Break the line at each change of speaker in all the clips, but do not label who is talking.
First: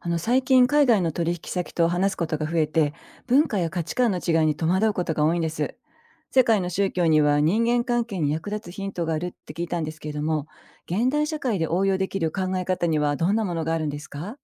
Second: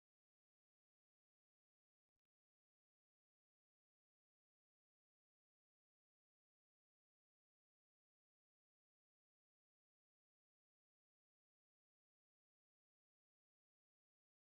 最近海外の取引先と話すことが増えて、文化や価値観の違いに戸惑うことが多いんです。世界の宗教には人間関係に役立つヒントがあるって聞いたんですけれども、現代社会で応用できる考え方にはどんなものがあるんですか？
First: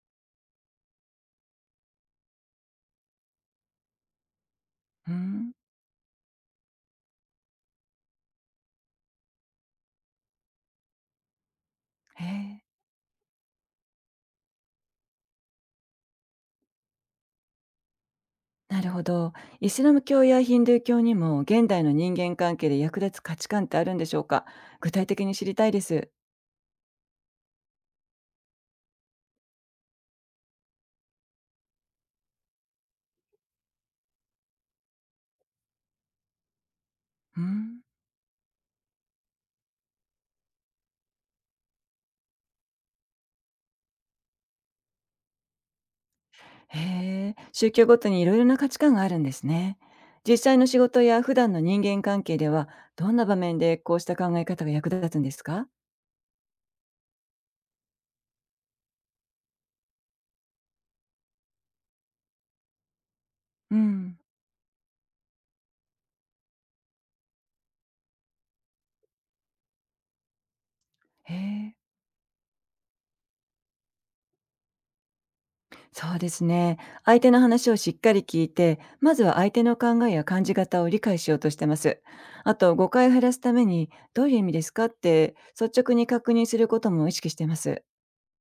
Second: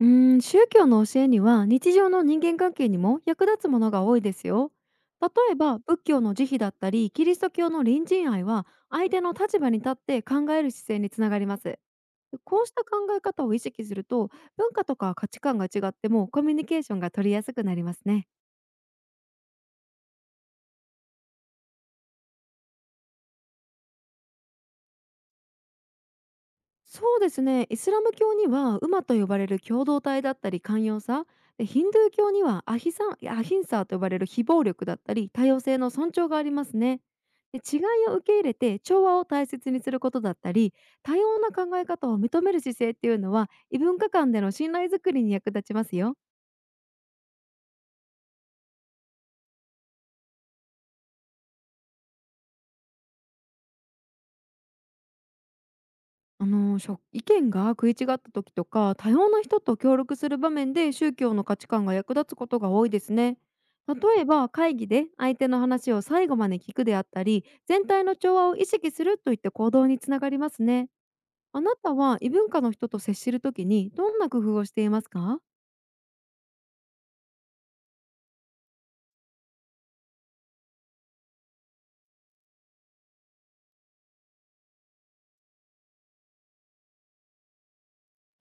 宗教の教えには日常の人間関係にも役立つものが多いですよ。
うー
例
ん。
えば仏教の慈悲だったりキリスト教の隣人愛は相手の立場に立って考える姿勢につながります。
へ
こ
え。
うした考え方を意識すると、文化とか価値観が違ってもコミュニケーションが取りやすくなりますね。
なるほど。イスラム教やヒンドゥー教にも現代の人間関係で役立つ価値観ってあるんでしょうか？具体的に知りたいです。
そうですね、イスラム教にはウマと呼ばれる共同体だったり寛容さ、でヒンドゥー教にはアヒサンアヒンサーと呼ばれる非暴力だったり多様性の尊重がありますね。
うー
で、違
ん。
いを受け入れて調和を大切にすることだったり、多様な考え方を認める姿勢っていうのは異文化間での信頼づくりに役立ちますよ。
へえ、宗教ごとにいろいろな価値観があるんですね。実際の仕事や普段の人間関係では、どんな場面でこうした考え方が役立つんですか？
あのしょ意見が食い違った時とか多様な人と協力する場面で宗教の価値観が役立つことが多いですね。
うん。
例えば会議で相手の話を最後まで聞くであったり全体の調和を意識するといった行動につながりますね。
へ
あな
え、
たは異文化の人と接する時にどんな工夫をしていますか？
そうですね。相手の話をしっかり聞いて、まずは相手の考えや感じ方を理解しようとしてます。あと、誤解を減らすために、どういう意味ですかって率直に確認することも意識してます。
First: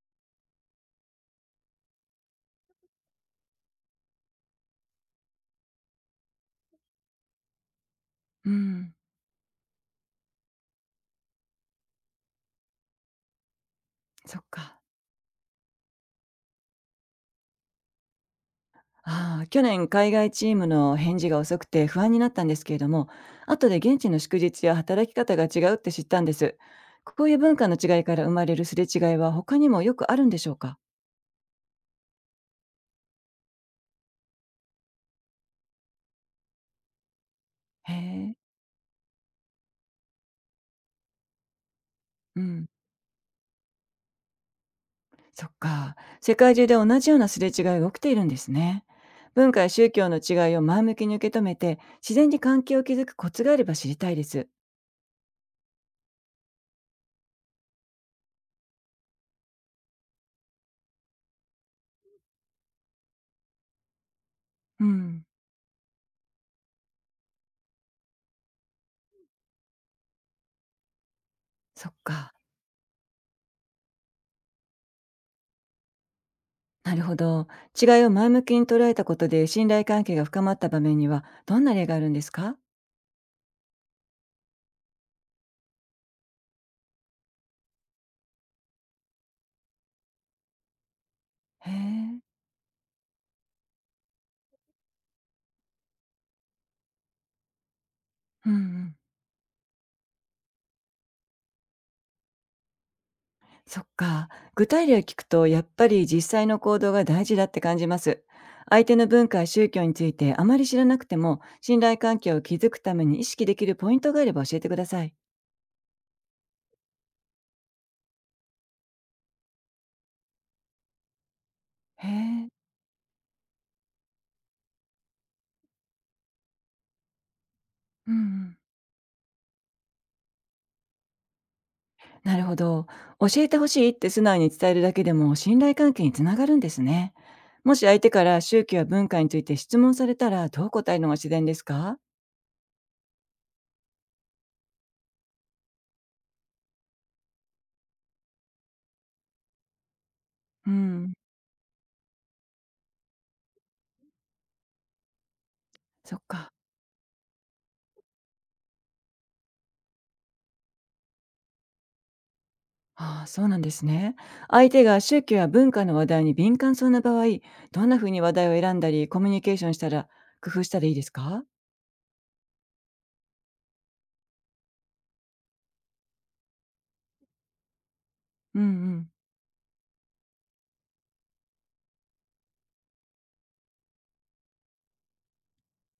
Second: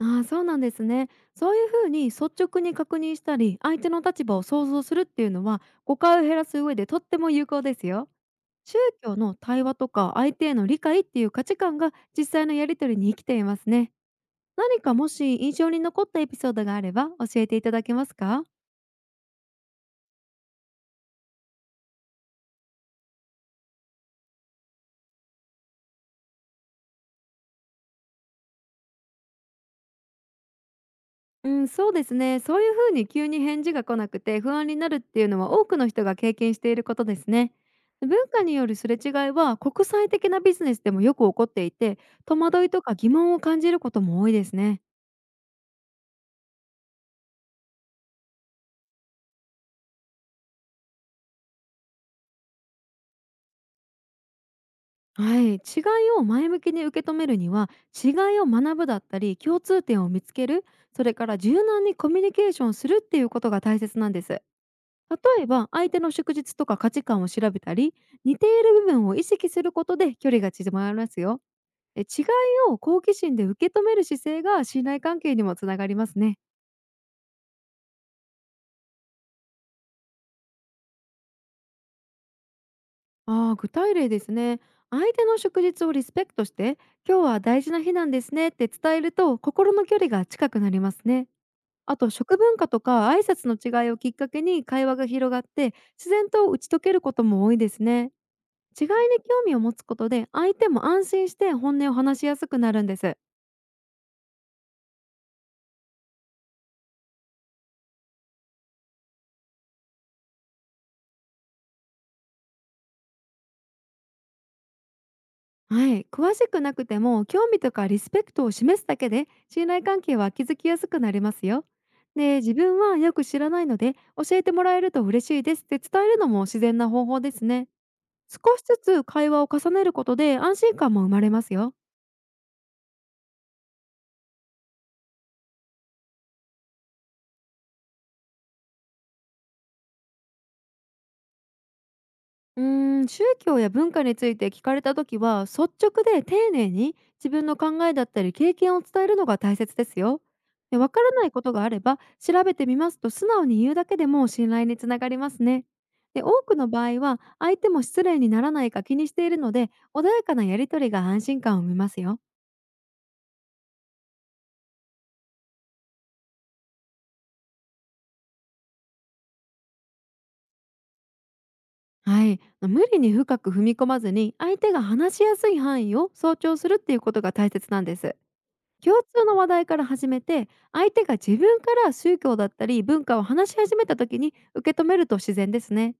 そうなんですね。そういうふうに率直に確認したり相手の立場を想像するっていうのは誤解を減らす上でとっても有効ですよ。
う
宗
ん、
教の対話とか相手への理解っていう価値観が実際のやり取りに生きていますね。
そっか。
何かもし印象に残ったエピソードがあれば教えていただけますか？
ああ、去年海外チームの返事が遅くて不安になったんですけれども、後で現地の祝日や働き方が違うって知ったんです。こういう文化の違いから生まれるすれ違いは他にもよくあるんでしょうか？
うん、そうですね。そういうふうに急に返事が来なくて不安になるっていうのは多くの人が経験していることですね。
へ
文
え、
化によるすれ違いは国際的なビジネスでもよく起こっていて、戸
うん、
惑いとか疑問を感じることも多いですね。
そっか。世界中で同じようなすれ違いが起きているんですね。文化や宗教の違いを前向きに受け止めて、自然に関係を築くコツがあれば知りたいです。
はい、違いを前向きに受け止めるには、違いを学ぶだったり共通点を見つける、それから柔軟にコミュニケーションするっていうことが大切なんです。例
うん、
えば相手の祝日とか価値観を調べたり、似ている部分を意識することで距離が縮まりますよ。
そっ
違い
か。
を好奇心で受け止める姿勢が信頼関係にもつながりますね。
なるほど。違いを前向きに捉えたことで信頼関係が深まった場面にはどんな例があるんですか？
具体例ですね。相手の祝日をリスペクトして、今日は大事な日なんですねって伝えると心の距離が近くなりますね。
へ
あと
え。
食文化とか挨拶の違いをきっかけに会話が広がって、自然と打ち解けることも多いですね。
うんう
違いに興
ん。
味を持つことで相手も安心して本音を話しやすくなるんです。
そっか。具体例を聞くとやっぱり実際の行動が大事だって感じます。相手の文化や宗教についてあまり知らなくても信頼関係を築くために意識できるポイントがあれば教えてください。
はい、詳しくなくても興味とかリスペクトを示すだけで信頼関係は築きやすくなりますよ。
へ
で、
え。
自分はよく知らないので教えてもらえると嬉しいですって伝えるのも自然な方法ですね。
うんう
少
ん。
しずつ会話を重ねることで安心感も生まれますよ。
なるほど。教えてほしいって素直に伝えるだけでも信頼関係につながるんですね。もし相手から宗教や文化について質問されたらどう答えるのが自然ですか？
うー宗教や文化について聞かれた時は率直で丁寧に自分の考えだったり経験を伝えるのが大切ですよ。
う
で、わから
ん、
ないことがあれば調べてみますと素直に言うだけでも信頼につながりますね。
そっ
で、多
か。
くの場合は相手も失礼にならないか気にしているので穏やかなやり取りが安心感を生みますよ。
ああ、そうなんですね。相手が宗教や文化の話題に敏感そうな場合、どんなふうに話題を選んだり、コミュニケーションしたら、工夫したらいいですか？
はい、無理に深く踏み込まずに相手が話しやすい範囲を尊重するっていうことが大切なんです。
うんう
共
ん。
通の話題から始めて相手が自分から宗教だったり文化を話し始めた時に受け止めると自然ですね。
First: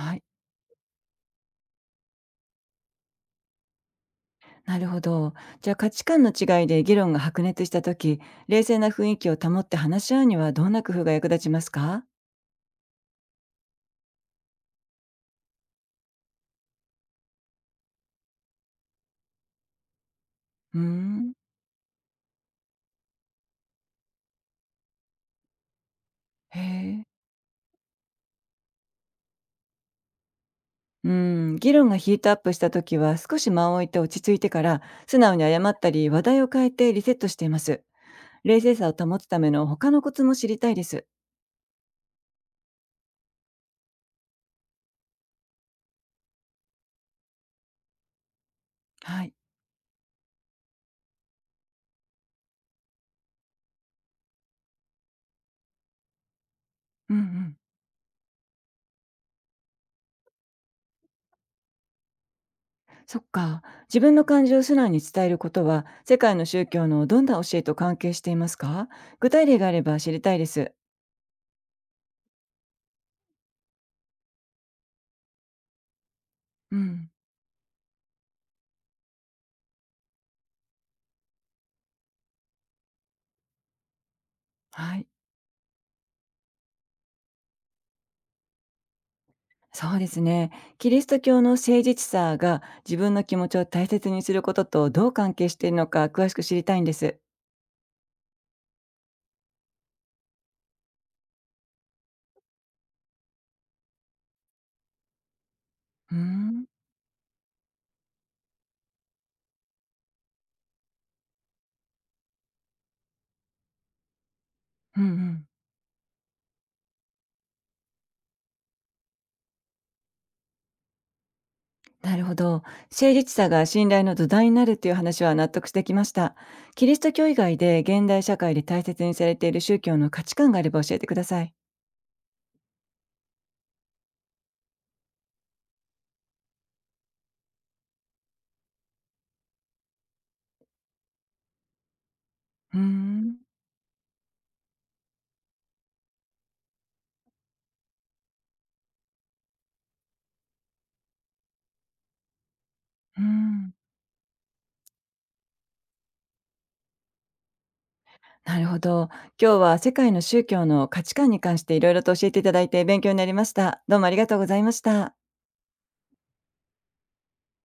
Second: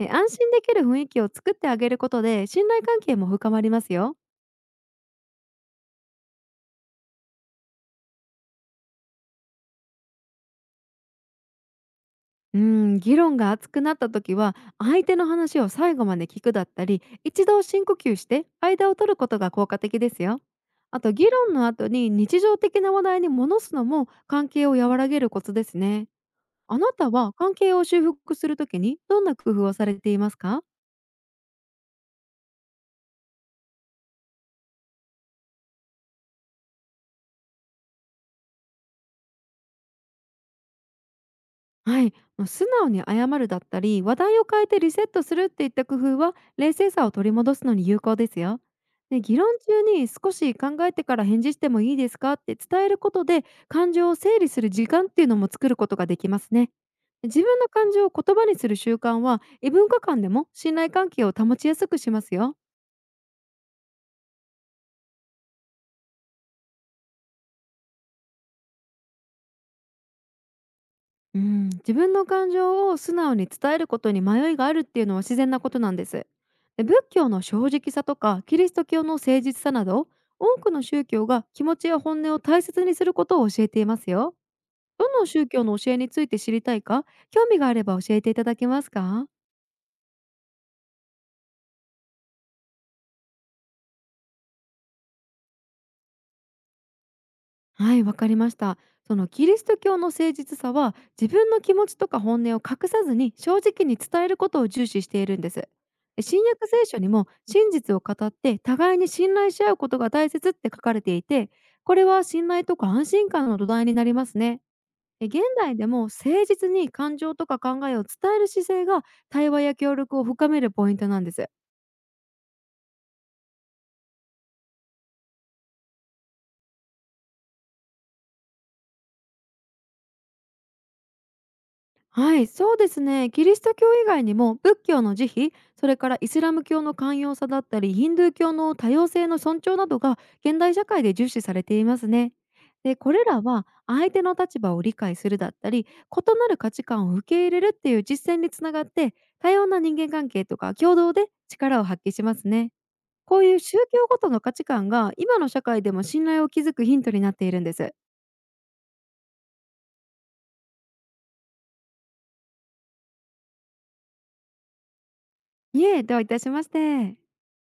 い。
安心できる雰囲気を作ってあげることで信頼関係も深まりますよ。
なるほど。じゃあ価値観の違いで議論が白熱した時、冷静な雰囲気を保って話し合うにはどんな工夫が役立ちますか？
うん、議論が熱くなった時は相手の話を最後まで聞くだったり一度深呼吸して間を取ることが効果的ですよ。
うー
あと議
ん。
論の後に日常的な話題に戻すのも関係を和らげるコツですね。
へ
あな
え。
たは関係を修復するときにどんな工夫をされていますか？
うん、議論がヒートアップした時は少し間を置いて落ち着いてから素直に謝ったり話題を変えてリセットしています。冷静さを保つための他のコツも知りたいです。
はい、もう素直に謝るだったり話題を変えてリセットするっていった工夫は冷静さを取り戻すのに有効ですよ。で、
はい。
議論中に少し考えてから返事してもいいですかって伝えることで感情を整理する時間っていうのも作ることができますね。
うんう
自
ん。
分の感情を言葉にする習慣は異文化間でも信頼関係を保ちやすくしますよ。
そっか。自分の感情を素直に伝えることは世界の宗教のどんな教えと関係していますか？具体例があれば知りたいです。
うん、自分の感情を素直に伝えることに迷いがあるっていうのは自然なことなんです。
う
で仏
ん。
教の正直さとかキリスト教の誠実さなど、多くの宗教が気持ちや本音を大切にすることを教えていますよ。
はい。
どの宗教の教えについて知りたいか、興味があれば教えていただけますか？
そうですね。キリスト教の誠実さが自分の気持ちを大切にすることとどう関係しているのか詳しく知りたいんです。
はい、わかりました。そのキリスト教の誠実さは自分の気持ちとか本音を隠さずに正直に伝えることを重視しているんです。
うー
で、新
ん。
約聖書にも真実を語って互いに信頼し合うことが大切って書かれていて、これは信頼とか安心感の土台になりますね。
うんう
で、現
ん、
代でも誠実に感情とか考えを伝える姿勢が対話や協力を深めるポイントなんです。
なるほど。誠実さが信頼の土台になるっていう話は納得できました。キリスト教以外で現代社会で大切にされている宗教の価値観があれば教えてください。
はい、そうですね。キリスト教以外にも仏教の慈悲、それからイスラム教の寛容さだったり、ヒンドゥー教の多様性の尊重などが現代社会で重視されていますね。
うー
で、これ
ん、
らは相手の立場を理解するだったり、異なる価値観を受け入れるっていう実践につながって、多様な人間関係とか共同で力を発揮しますね。
うー
こういう
ん、
宗教ごとの価値観が今の社会でも信頼を築くヒントになっているんです。
なるほど。今日は世界の宗教の価値観に関していろいろと教えていただいて勉強になりました。どうもありがとうございました。
いえ、どういたしまして。